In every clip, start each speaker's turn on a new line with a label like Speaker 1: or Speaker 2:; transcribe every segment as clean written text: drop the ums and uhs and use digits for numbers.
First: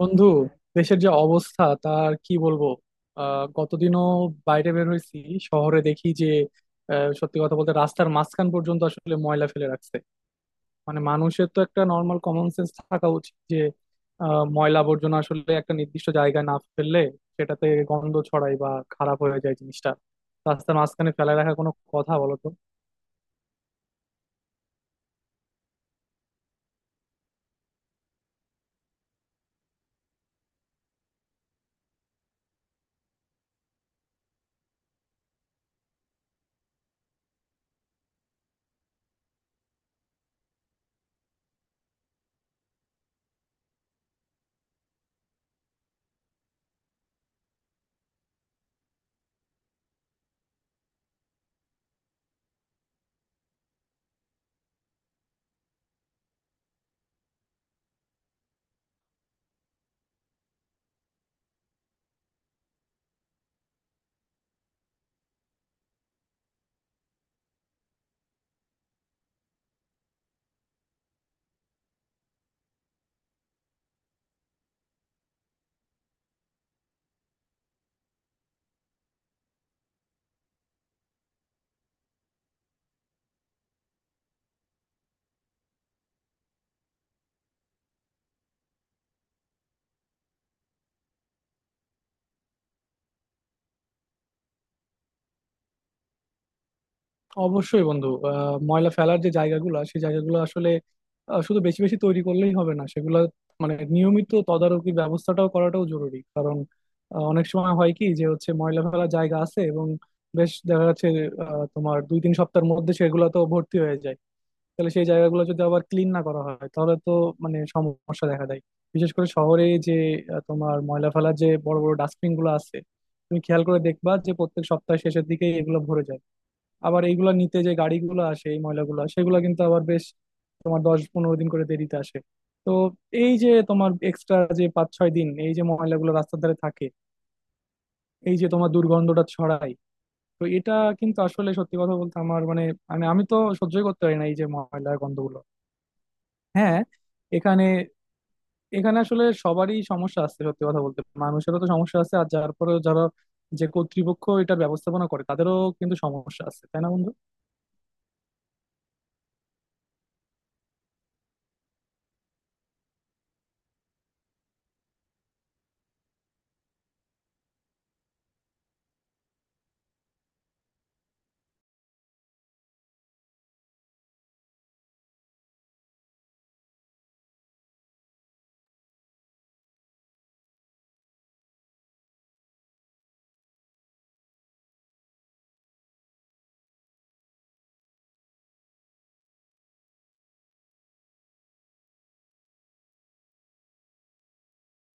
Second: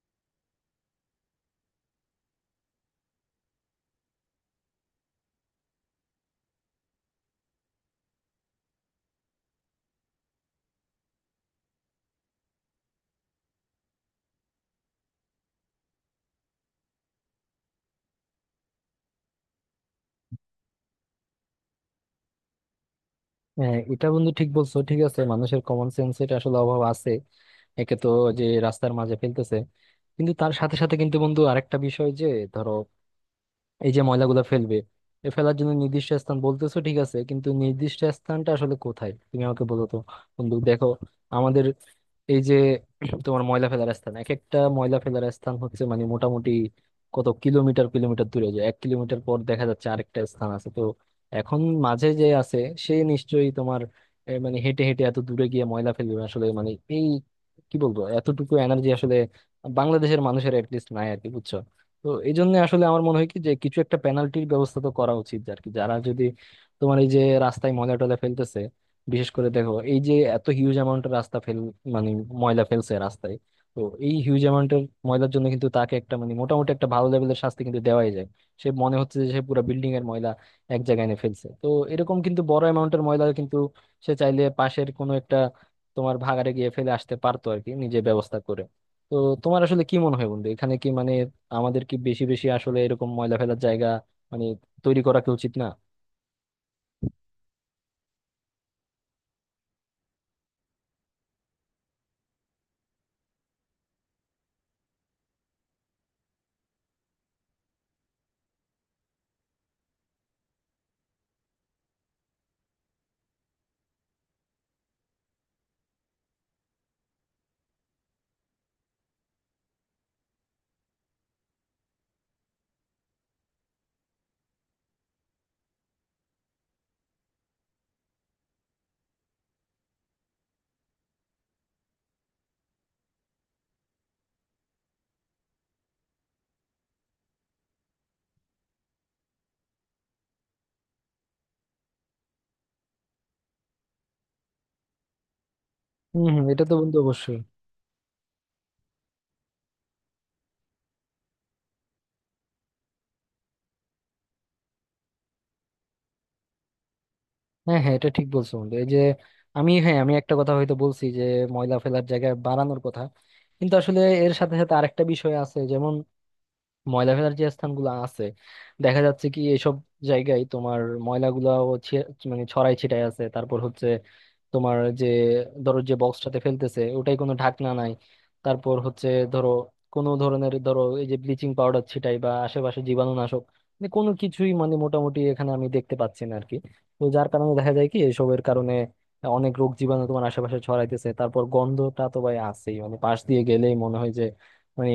Speaker 1: বন্ধু, দেশের যে অবস্থা তার কি বলবো। গতদিনও বাইরে বের হয়েছি, শহরে দেখি যে সত্যি কথা বলতে রাস্তার মাঝখান পর্যন্ত আসলে ময়লা ফেলে রাখছে। মানে মানুষের তো একটা নর্মাল কমন সেন্স থাকা উচিত যে ময়লা আবর্জনা আসলে একটা নির্দিষ্ট জায়গায় না ফেললে সেটাতে গন্ধ ছড়ায় বা খারাপ হয়ে যায় জিনিসটা। রাস্তার মাঝখানে ফেলে রাখা কোনো কথা? বলো তো।
Speaker 2: হ্যাঁ, এটা বন্ধু ঠিক বলছো, ঠিক আছে, মানুষের কমন সেন্স এটা আসলে অভাব আছে। একে তো যে রাস্তার মাঝে ফেলতেছে, কিন্তু তার সাথে সাথে কিন্তু বন্ধু আরেকটা বিষয় যে ধরো, এই যে ময়লাগুলো ফেলবে, এ ফেলার জন্য নির্দিষ্ট স্থান বলতেছো ঠিক আছে, কিন্তু নির্দিষ্ট স্থানটা আসলে কোথায় তুমি আমাকে বলো তো। বন্ধু দেখো, আমাদের এই যে তোমার ময়লা ফেলার স্থান, এক একটা ময়লা ফেলার স্থান হচ্ছে মানে মোটামুটি কত কিলোমিটার কিলোমিটার দূরে যায়, 1 কিলোমিটার পর দেখা যাচ্ছে আরেকটা স্থান আছে। তো এখন মাঝে যে আছে সে নিশ্চয়ই তোমার মানে হেঁটে হেঁটে এত দূরে গিয়ে ময়লা ফেলবে আসলে, মানে এই কি বলবো এতটুকু এনার্জি আসলে বাংলাদেশের মানুষের অ্যাটলিস্ট নাই আর কি, বুঝছো? তো এই জন্য আসলে আমার মনে হয় কি, যে কিছু একটা পেনাল্টির ব্যবস্থা তো করা উচিত আর কি, যারা যদি তোমার এই যে রাস্তায় ময়লা টয়লা ফেলতেছে, বিশেষ করে দেখো এই যে এত হিউজ অ্যামাউন্টের রাস্তা ফেল, মানে ময়লা ফেলছে রাস্তায়, তো এই হিউজ অ্যামাউন্টের ময়লার জন্য কিন্তু তাকে একটা মানে মোটামুটি একটা ভালো লেভেলের শাস্তি কিন্তু দেওয়াই যায়। সে মনে হচ্ছে যে সে পুরো বিল্ডিং এর ময়লা এক জায়গায় এনে ফেলছে, তো এরকম কিন্তু বড় অ্যামাউন্টের ময়লা কিন্তু সে চাইলে পাশের কোনো একটা তোমার ভাগাড়ে গিয়ে ফেলে আসতে পারতো আর কি, নিজে ব্যবস্থা করে। তো তোমার আসলে কি মনে হয় বন্ধু, এখানে কি মানে আমাদের কি বেশি বেশি আসলে এরকম ময়লা ফেলার জায়গা মানে তৈরি করা কি উচিত না?
Speaker 1: অবশ্যই বন্ধু, ময়লা ফেলার যে জায়গাগুলো, সেই জায়গাগুলো আসলে শুধু বেশি বেশি তৈরি করলেই হবে না, সেগুলো মানে নিয়মিত তদারকি ব্যবস্থাটাও করাটাও জরুরি। কারণ অনেক সময় হয় কি, যে হচ্ছে ময়লা ফেলার জায়গা আছে এবং বেশ দেখা যাচ্ছে তোমার 2-3 সপ্তাহের মধ্যে সেগুলো তো ভর্তি হয়ে যায়। তাহলে সেই জায়গাগুলো যদি আবার ক্লিন না করা হয়, তাহলে তো মানে সমস্যা দেখা দেয়। বিশেষ করে শহরে যে তোমার ময়লা ফেলার যে বড় বড় ডাস্টবিন গুলো আছে, তুমি খেয়াল করে দেখবা যে প্রত্যেক সপ্তাহ শেষের দিকে এগুলো ভরে যায়। আবার এইগুলা নিতে যে গাড়িগুলো আসে এই ময়লাগুলো, সেগুলো কিন্তু আবার বেশ তোমার 10-15 দিন করে দেরিতে আসে। তো এই যে তোমার এক্সট্রা যে 5-6 দিন এই যে ময়লাগুলো রাস্তার ধারে থাকে, এই যে তোমার দুর্গন্ধটা ছড়ায়, তো এটা কিন্তু আসলে সত্যি কথা বলতে আমার মানে মানে আমি তো সহ্যই করতে পারি না এই যে ময়লার গন্ধগুলো।
Speaker 2: হম হম, এটা তো
Speaker 1: হ্যাঁ,
Speaker 2: বন্ধু অবশ্যই।
Speaker 1: এখানে এখানে আসলে সবারই সমস্যা আছে, সত্যি কথা বলতে মানুষেরও তো সমস্যা আছে আর যার পরে, যারা যে কর্তৃপক্ষ এটার ব্যবস্থাপনা করে, তাদেরও কিন্তু সমস্যা আছে, তাই না বন্ধু?
Speaker 2: হ্যাঁ হ্যাঁ, এটা ঠিক বলছো বন্ধু, এই যে আমি হ্যাঁ আমি একটা কথা হয়তো বলছি যে ময়লা ফেলার জায়গা বাড়ানোর কথা, কিন্তু আসলে এর সাথে সাথে আরেকটা বিষয় আছে যেমন ময়লা ফেলার যে স্থানগুলো আছে দেখা যাচ্ছে কি এসব জায়গায় তোমার ময়লাগুলাও মানে ছড়াই ছিটাই আছে, তারপর হচ্ছে তোমার যে, ধরো যে বক্সটাতে ফেলতেছে ওটাই কোনো ঢাকনা নাই, তারপর হচ্ছে ধরো কোনো ধরনের ধরো এই যে ব্লিচিং পাউডার ছিটাই বা আশেপাশে জীবাণুনাশক মানে কোনো কিছুই মানে মোটামুটি এখানে আমি দেখতে পাচ্ছি না আর কি। তো যার কারণে দেখা যায় কি এসবের কারণে অনেক রোগ জীবাণু তোমার আশেপাশে ছড়াইতেছে, তারপর গন্ধটা তো ভাই আছেই, মানে পাশ দিয়ে গেলেই মনে হয় যে মানে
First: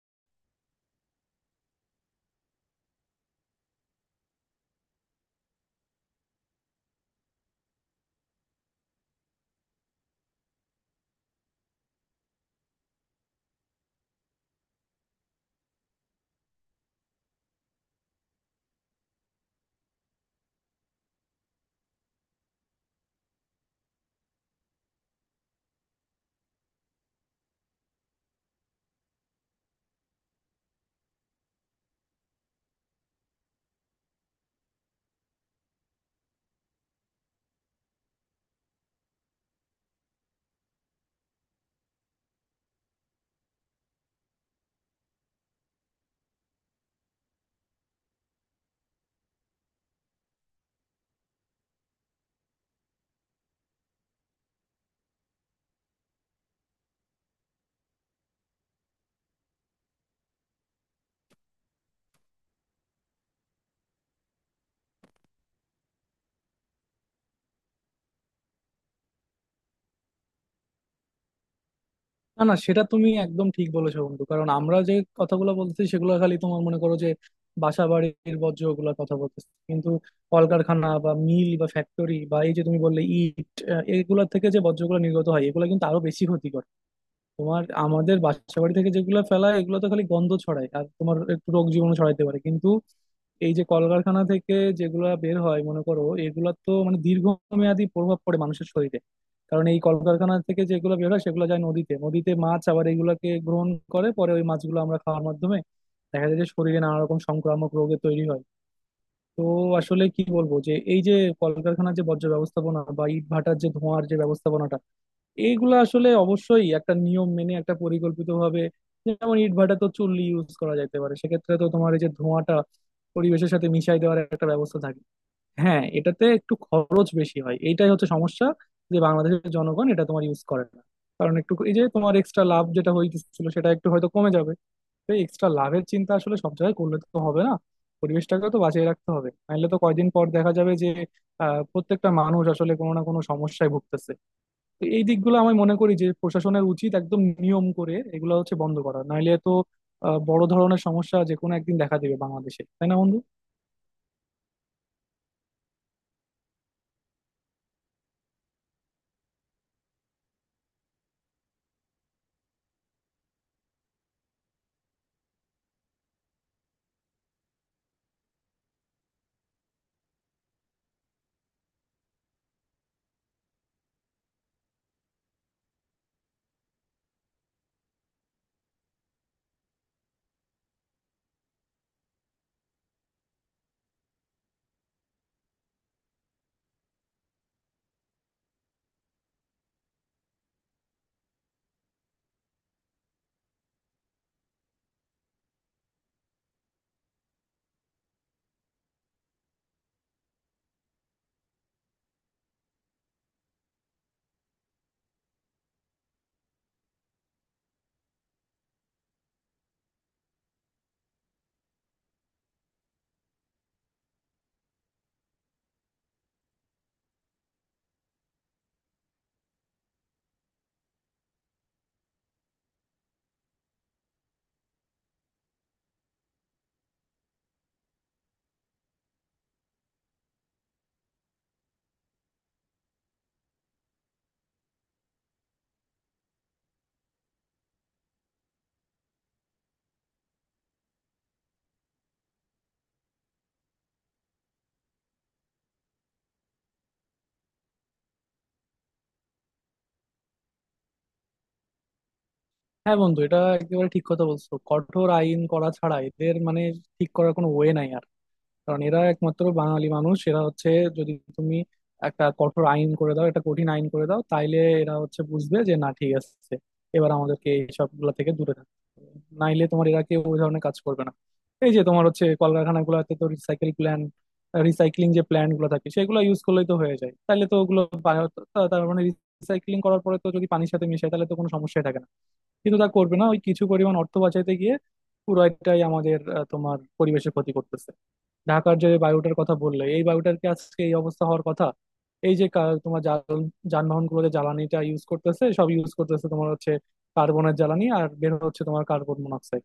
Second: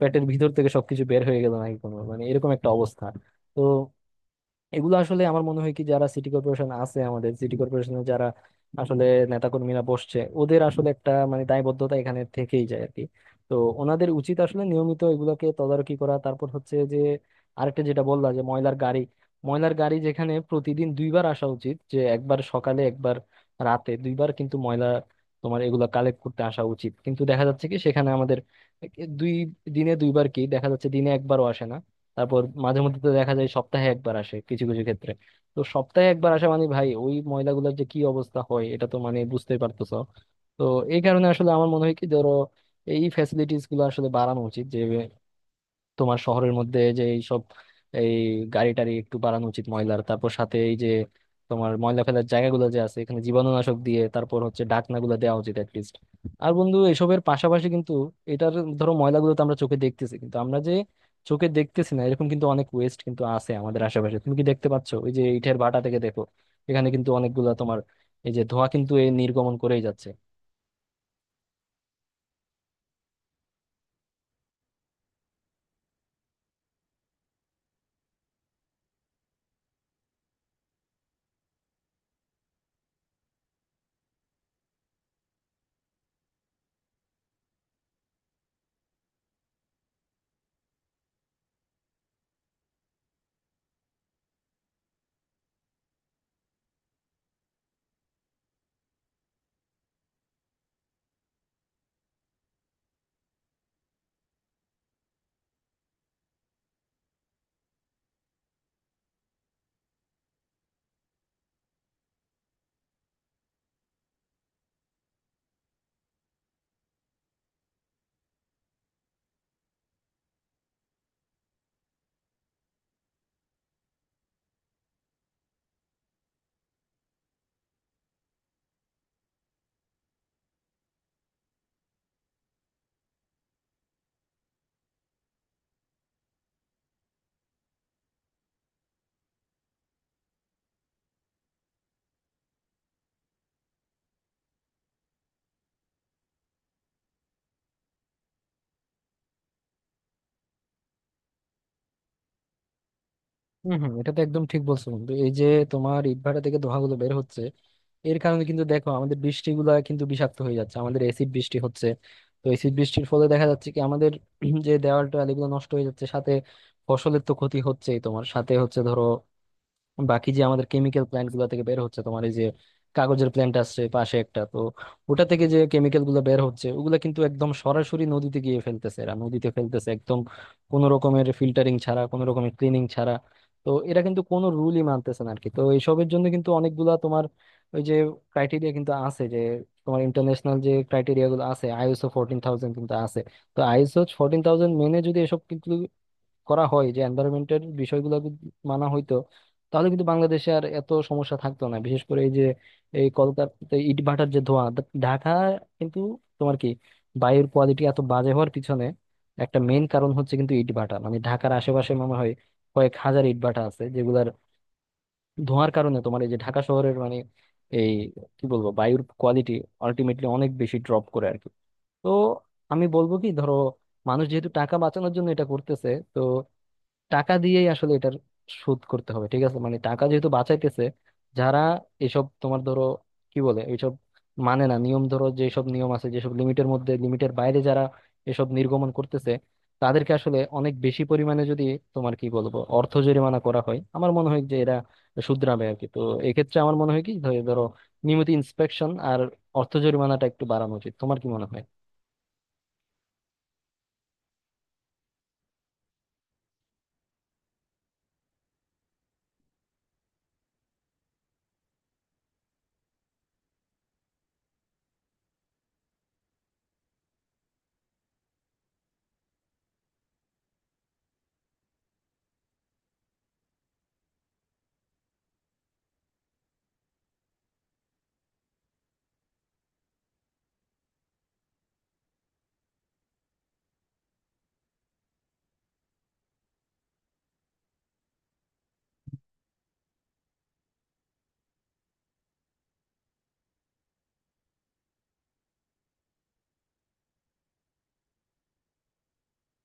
Speaker 2: পেটের ভিতর থেকে সবকিছু বের হয়ে গেল নাকি, কোনো মানে এরকম একটা অবস্থা। তো এগুলো আসলে আমার মনে হয় কি যারা সিটি কর্পোরেশন আছে, আমাদের সিটি কর্পোরেশনে যারা আসলে নেতাকর্মীরা বসছে, ওদের আসলে একটা মানে দায়বদ্ধতা এখানে থেকেই যায় আর কি। তো ওনাদের উচিত আসলে নিয়মিত এগুলোকে তদারকি করা, তারপর হচ্ছে যে আরেকটা যেটা বললাম যে ময়লার গাড়ি, ময়লার গাড়ি যেখানে প্রতিদিন দুইবার আসা উচিত, যে একবার সকালে একবার রাতে, দুইবার কিন্তু ময়লা তোমার এগুলা কালেক্ট করতে আসা উচিত, কিন্তু দেখা যাচ্ছে কি সেখানে আমাদের দুই দিনে দুইবার কি দেখা যাচ্ছে, দিনে একবারও আসে না। তারপর মাঝে মধ্যে তো দেখা যায় সপ্তাহে একবার আসে কিছু কিছু ক্ষেত্রে, তো সপ্তাহে একবার আসা মানে ভাই ওই ময়লাগুলোর যে কি অবস্থা হয় এটা তো মানে বুঝতেই পারতেছো। তো এই কারণে আসলে আমার মনে হয় কি, ধরো এই ফ্যাসিলিটিস গুলো আসলে বাড়ানো উচিত, যে তোমার শহরের মধ্যে যে এইসব এই গাড়ি টাড়ি একটু বাড়ানো উচিত ময়লার, তারপর সাথে এই যে তোমার ময়লা ফেলার জায়গাগুলো যে আছে এখানে জীবাণুনাশক দিয়ে, তারপর হচ্ছে ঢাকনাগুলো দেওয়া উচিত অ্যাটলিস্ট। আর বন্ধু এসবের পাশাপাশি কিন্তু এটার ধরো ময়লাগুলো তো আমরা চোখে দেখতেছি, কিন্তু আমরা যে চোখে দেখতেছি না এরকম কিন্তু অনেক ওয়েস্ট কিন্তু আছে আমাদের আশেপাশে, তুমি কি দেখতে পাচ্ছ ওই যে ইটের ভাটা থেকে দেখো এখানে কিন্তু অনেকগুলা তোমার এই যে ধোঁয়া কিন্তু এই নির্গমন করেই যাচ্ছে।
Speaker 1: না, না, সেটা তুমি একদম ঠিক বলেছো বন্ধু। কারণ আমরা যে কথাগুলো বলতেছি সেগুলো খালি তোমার মনে করো যে বাসা বাড়ির বর্জ্য, ওগুলোর কথা বলতেছি। কিন্তু কলকারখানা বা মিল বা ফ্যাক্টরি বা এই যে তুমি বললে ইট, এগুলোর থেকে যে বর্জ্যগুলো নির্গত হয় এগুলো কিন্তু আরো বেশি ক্ষতি। তোমার আমাদের বাসা বাড়ি থেকে যেগুলো ফেলায় এগুলো তো খালি গন্ধ ছড়ায় আর তোমার একটু রোগ জীবাণু ছড়াইতে পারে, কিন্তু এই যে কলকারখানা থেকে যেগুলা বের হয় মনে করো, এগুলা তো মানে দীর্ঘমেয়াদী প্রভাব পড়ে মানুষের শরীরে। কারণ এই কলকারখানা থেকে যেগুলো বের হয় সেগুলো যায় নদীতে, নদীতে মাছ আবার এগুলাকে গ্রহণ করে, পরে ওই মাছগুলো আমরা খাওয়ার মাধ্যমে দেখা যায় যে শরীরে নানা রকম সংক্রামক রোগে তৈরি হয়। তো আসলে কি বলবো যে এই যে কলকারখানার যে বর্জ্য ব্যবস্থাপনা বা ইট ভাটার যে ধোঁয়ার যে ব্যবস্থাপনাটা, এইগুলো আসলে অবশ্যই একটা নিয়ম মেনে একটা পরিকল্পিত ভাবে, যেমন ইটভাটা তো চুল্লি ইউজ করা যেতে পারে, সেক্ষেত্রে তো তোমার এই যে ধোঁয়াটা পরিবেশের সাথে মিশাই দেওয়ার একটা ব্যবস্থা থাকে। হ্যাঁ, এটাতে একটু খরচ বেশি হয়, এইটাই হচ্ছে সমস্যা, যে বাংলাদেশের জনগণ এটা তোমার ইউজ করে না। কারণ একটু এই যে তোমার এক্সট্রা লাভ যেটা হইতেছিল সেটা একটু হয়তো কমে যাবে। তো এক্সট্রা লাভের চিন্তা আসলে সব জায়গায় করলে তো হবে না, পরিবেশটাকে তো বাঁচিয়ে রাখতে হবে। নাহলে তো কয়দিন পর দেখা যাবে যে প্রত্যেকটা মানুষ আসলে কোনো না কোনো সমস্যায় ভুগতেছে। তো এই দিকগুলো আমি মনে করি যে প্রশাসনের উচিত একদম নিয়ম করে এগুলো হচ্ছে বন্ধ করা, নাইলে তো বড় ধরনের সমস্যা যে কোনো একদিন দেখা দিবে বাংলাদেশে, তাই না বন্ধু?
Speaker 2: হম হম, এটা তো একদম ঠিক বলছো বন্ধু, এই যে তোমার ইটভাটা থেকে ধোঁয়াগুলো বের হচ্ছে এর কারণে কিন্তু দেখো আমাদের বৃষ্টিগুলা কিন্তু বিষাক্ত হয়ে যাচ্ছে, আমাদের এসিড বৃষ্টি হচ্ছে। তো এসিড বৃষ্টির ফলে দেখা যাচ্ছে কি আমাদের যে দেওয়াল টোয়াল এগুলো নষ্ট হয়ে যাচ্ছে, সাথে ফসলের তো ক্ষতি হচ্ছেই, তোমার সাথে হচ্ছে ধরো বাকি যে আমাদের কেমিক্যাল প্ল্যান্ট গুলো থেকে বের হচ্ছে, তোমার এই যে কাগজের প্ল্যান্ট আছে পাশে একটা, তো ওটা থেকে যে কেমিক্যাল গুলো বের হচ্ছে ওগুলা কিন্তু একদম সরাসরি নদীতে গিয়ে ফেলতেছে, এরা নদীতে ফেলতেছে একদম কোনো রকমের ফিল্টারিং ছাড়া, কোনো রকমের ক্লিনিং ছাড়া। তো এরা কিন্তু কোনো রুলই মানতেছে না আর কি। তো এইসবের জন্য কিন্তু অনেকগুলা তোমার ওই যে ক্রাইটেরিয়া কিন্তু আছে, যে তোমার ইন্টারন্যাশনাল যে ক্রাইটেরিয়া গুলো আছে ISO 14000 কিন্তু আছে, তো ISO 14000 মেনে যদি এসব করা হয়, যে এনভায়রনমেন্টের বিষয়গুলো যদি মানা হইতো, তাহলে কিন্তু বাংলাদেশে আর এত সমস্যা থাকতো না। বিশেষ করে এই যে এই কলকাতা ইটভাটার যে ধোঁয়া ঢাকা কিন্তু তোমার কি বায়ুর কোয়ালিটি এত বাজে হওয়ার পিছনে একটা মেইন কারণ হচ্ছে কিন্তু ইটভাটা, মানে ঢাকার আশেপাশে মনে হয় কয়েক হাজার ইটভাটা আছে যেগুলার ধোঁয়ার কারণে তোমার এই যে ঢাকা শহরের মানে এই কি বলবো বায়ুর কোয়ালিটি আলটিমেটলি অনেক বেশি ড্রপ করে আর কি। তো আমি বলবো কি ধরো, মানুষ যেহেতু টাকা বাঁচানোর জন্য এটা করতেছে, তো টাকা দিয়েই আসলে এটার শোধ করতে হবে, ঠিক আছে মানে টাকা যেহেতু বাঁচাইতেছে, যারা এসব তোমার ধরো কি বলে এইসব মানে না নিয়ম ধরো যেসব নিয়ম আছে যেসব লিমিটের মধ্যে, লিমিটের বাইরে যারা এসব নির্গমন করতেছে, তাদেরকে আসলে অনেক বেশি পরিমাণে যদি তোমার কি বলবো অর্থ জরিমানা করা হয়, আমার মনে হয় যে এরা শুধরাবে আর কি। তো এক্ষেত্রে আমার মনে হয় কি ধরো নিয়মিত ইন্সপেকশন আর অর্থ জরিমানাটা একটু বাড়ানো উচিত, তোমার কি মনে হয়?
Speaker 1: হ্যাঁ বন্ধু, এটা একেবারে ঠিক কথা বলছো। কঠোর আইন করা ছাড়া এদের মানে ঠিক করার কোনো ওয়ে নাই। কারণ এরা একমাত্র বাঙালি মানুষ, এরা হচ্ছে যদি তুমি একটা কঠোর আইন করে দাও, একটা কঠিন আইন করে দাও, তাইলে এরা হচ্ছে বুঝবে যে না, ঠিক আছে, এবার আমাদেরকে এইসব গুলা থেকে দূরে থাকতে হবে। নাইলে তোমার এরা কেউ ওই ধরনের কাজ করবে না। এই যে তোমার হচ্ছে কলকারখানা গুলাতে তো রিসাইকেল প্ল্যান, রিসাইক্লিং যে প্ল্যান গুলো থাকে সেগুলো ইউজ করলেই তো হয়ে যায়, তাহলে তো ওগুলো তার মানে রিসাইক্লিং করার পরে তো যদি পানির সাথে মিশায় তাহলে তো কোনো সমস্যাই থাকে না। কিন্তু তা করবে না, ওই কিছু পরিমাণ অর্থ বাঁচাইতে গিয়ে পুরোটাই আমাদের তোমার পরিবেশের ক্ষতি করতেছে। ঢাকার যে বায়ুটার কথা বললে, এই বায়ুটার কি আজকে এই অবস্থা হওয়ার কথা? এই যে তোমার যানবাহন গুলো যে জ্বালানিটা ইউজ করতেছে, সব ইউজ করতেছে তোমার হচ্ছে কার্বনের জ্বালানি, আর বের হচ্ছে তোমার কার্বন মনোক্সাইড।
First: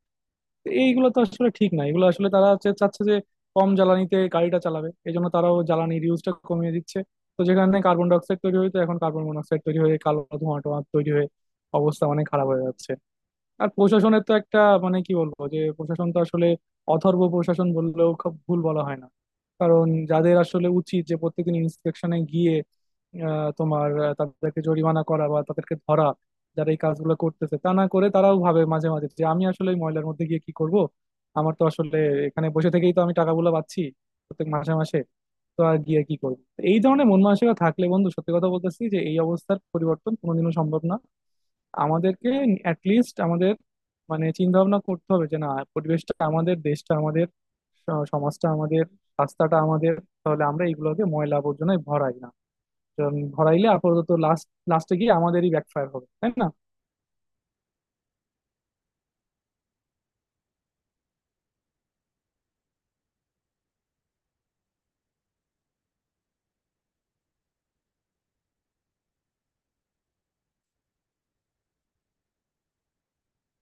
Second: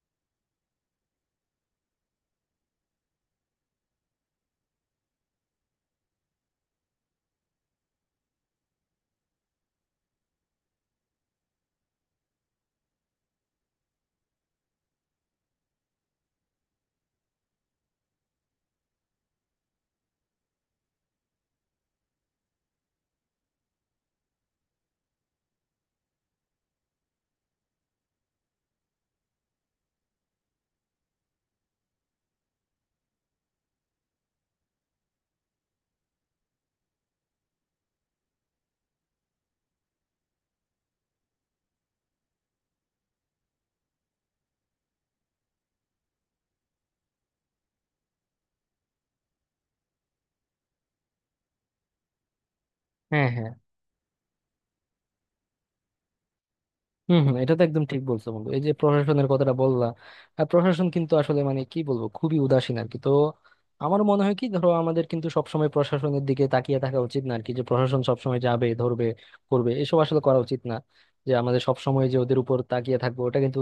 Speaker 1: এইগুলো তো আসলে ঠিক না, এগুলো আসলে তারা হচ্ছে চাচ্ছে যে কম জ্বালানিতে গাড়িটা চালাবে, এই জন্য তারাও জ্বালানির ইউজটা কমিয়ে দিচ্ছে। তো যেখানে কার্বন ডাই অক্সাইড তৈরি হয়ে, তো এখন কার্বন মনোক্সাইড তৈরি হয়ে কালো ধোঁয়া টোয়া তৈরি হয়ে অবস্থা অনেক খারাপ হয়ে যাচ্ছে। আর প্রশাসনের তো একটা মানে কি বলবো, যে প্রশাসন তো আসলে অথর্ব প্রশাসন বললেও খুব ভুল বলা হয় না। কারণ যাদের আসলে উচিত যে প্রত্যেকদিন ইন্সপেকশনে গিয়ে তোমার তাদেরকে জরিমানা করা বা তাদেরকে ধরা যারা এই কাজগুলো করতেছে, তা না করে তারাও ভাবে মাঝে মাঝে যে আমি আসলে এই ময়লার মধ্যে গিয়ে কি করব, আমার তো আসলে এখানে বসে থেকেই তো আমি টাকাগুলো পাচ্ছি প্রত্যেক মাসে মাসে, তো আর গিয়ে কি করবো। তো এই ধরনের মন মানসিকতা থাকলে বন্ধু, সত্যি কথা বলতেছি যে এই অবস্থার পরিবর্তন কোনোদিনও সম্ভব না। আমাদেরকে অ্যাটলিস্ট আমাদের মানে চিন্তা ভাবনা করতে হবে যে না, পরিবেশটা আমাদের, দেশটা আমাদের, সমাজটা আমাদের, রাস্তাটা আমাদের, তাহলে আমরা এইগুলোকে ময়লা আবর্জনায় ভরাই না। কারণ
Speaker 2: হ্যাঁ হ্যাঁ,
Speaker 1: ভরাইলে আপাতত লাস্ট লাস্টে গিয়ে আমাদেরই ব্যাকফায়ার হবে, তাই না?
Speaker 2: হম হম, এটা তো একদম ঠিক বলছো বন্ধু, এই যে প্রশাসনের কথাটা বললা, প্রশাসন কিন্তু আসলে মানে কি বলবো খুবই উদাসীন আর কি। তো আমার মনে হয় কি ধরো আমাদের কিন্তু সবসময় প্রশাসনের দিকে তাকিয়ে থাকা উচিত না আর কি, যে প্রশাসন সবসময় যাবে ধরবে করবে, এসব আসলে করা উচিত না, যে আমাদের সবসময় যে ওদের উপর তাকিয়ে থাকবো ওটা কিন্তু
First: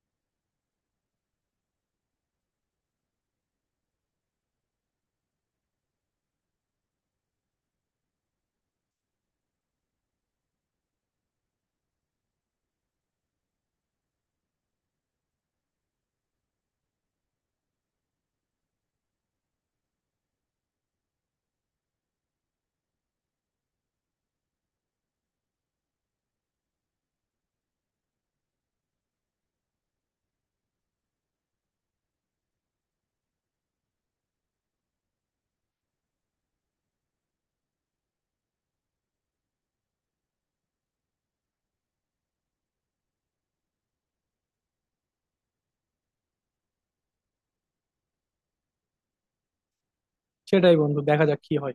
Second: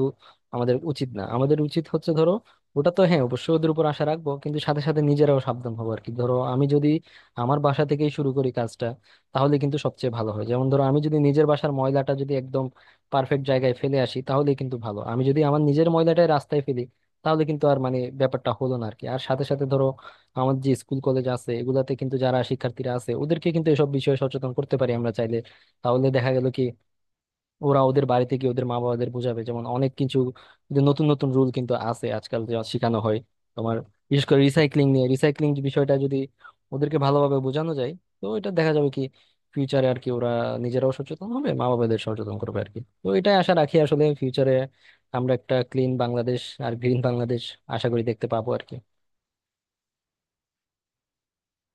Speaker 2: আমাদের উচিত না, আমাদের উচিত হচ্ছে ধরো ওটা তো হ্যাঁ অবশ্যই ওদের উপর আশা রাখবো কিন্তু সাথে সাথে নিজেরাও সাবধান হবো আর কি, ধরো আমি যদি আমার বাসা থেকেই শুরু করি কাজটা, তাহলে কিন্তু সবচেয়ে ভালো হয়। যেমন ধরো আমি যদি নিজের বাসার ময়লাটা যদি একদম পারফেক্ট জায়গায় ফেলে আসি তাহলেই কিন্তু ভালো, আমি যদি আমার নিজের ময়লাটাই রাস্তায় ফেলি তাহলে কিন্তু আর মানে ব্যাপারটা হলো না আর কি। আর সাথে সাথে ধরো আমার যে স্কুল কলেজ আছে এগুলাতে কিন্তু যারা শিক্ষার্থীরা আছে ওদেরকে কিন্তু এসব বিষয়ে সচেতন করতে পারি আমরা চাইলে, তাহলে দেখা গেল কি ওরা ওদের বাড়িতে গিয়ে ওদের মা বাবাদের বোঝাবে, যেমন অনেক কিছু যে নতুন নতুন রুল কিন্তু আছে আজকাল যা শেখানো হয় তোমার, বিশেষ করে রিসাইক্লিং নিয়ে, রিসাইক্লিং বিষয়টা যদি ওদেরকে ভালোভাবে বোঝানো যায়, তো এটা দেখা যাবে কি ফিউচারে আর কি ওরা নিজেরাও সচেতন হবে, মা বাবাদের সচেতন করবে আর কি। তো এটাই আশা রাখি আসলে ফিউচারে আমরা একটা ক্লিন বাংলাদেশ আর গ্রিন বাংলাদেশ আশা করি দেখতে পাবো আর কি।
Speaker 1: সেটাই বন্ধু, দেখা যাক কি হয়।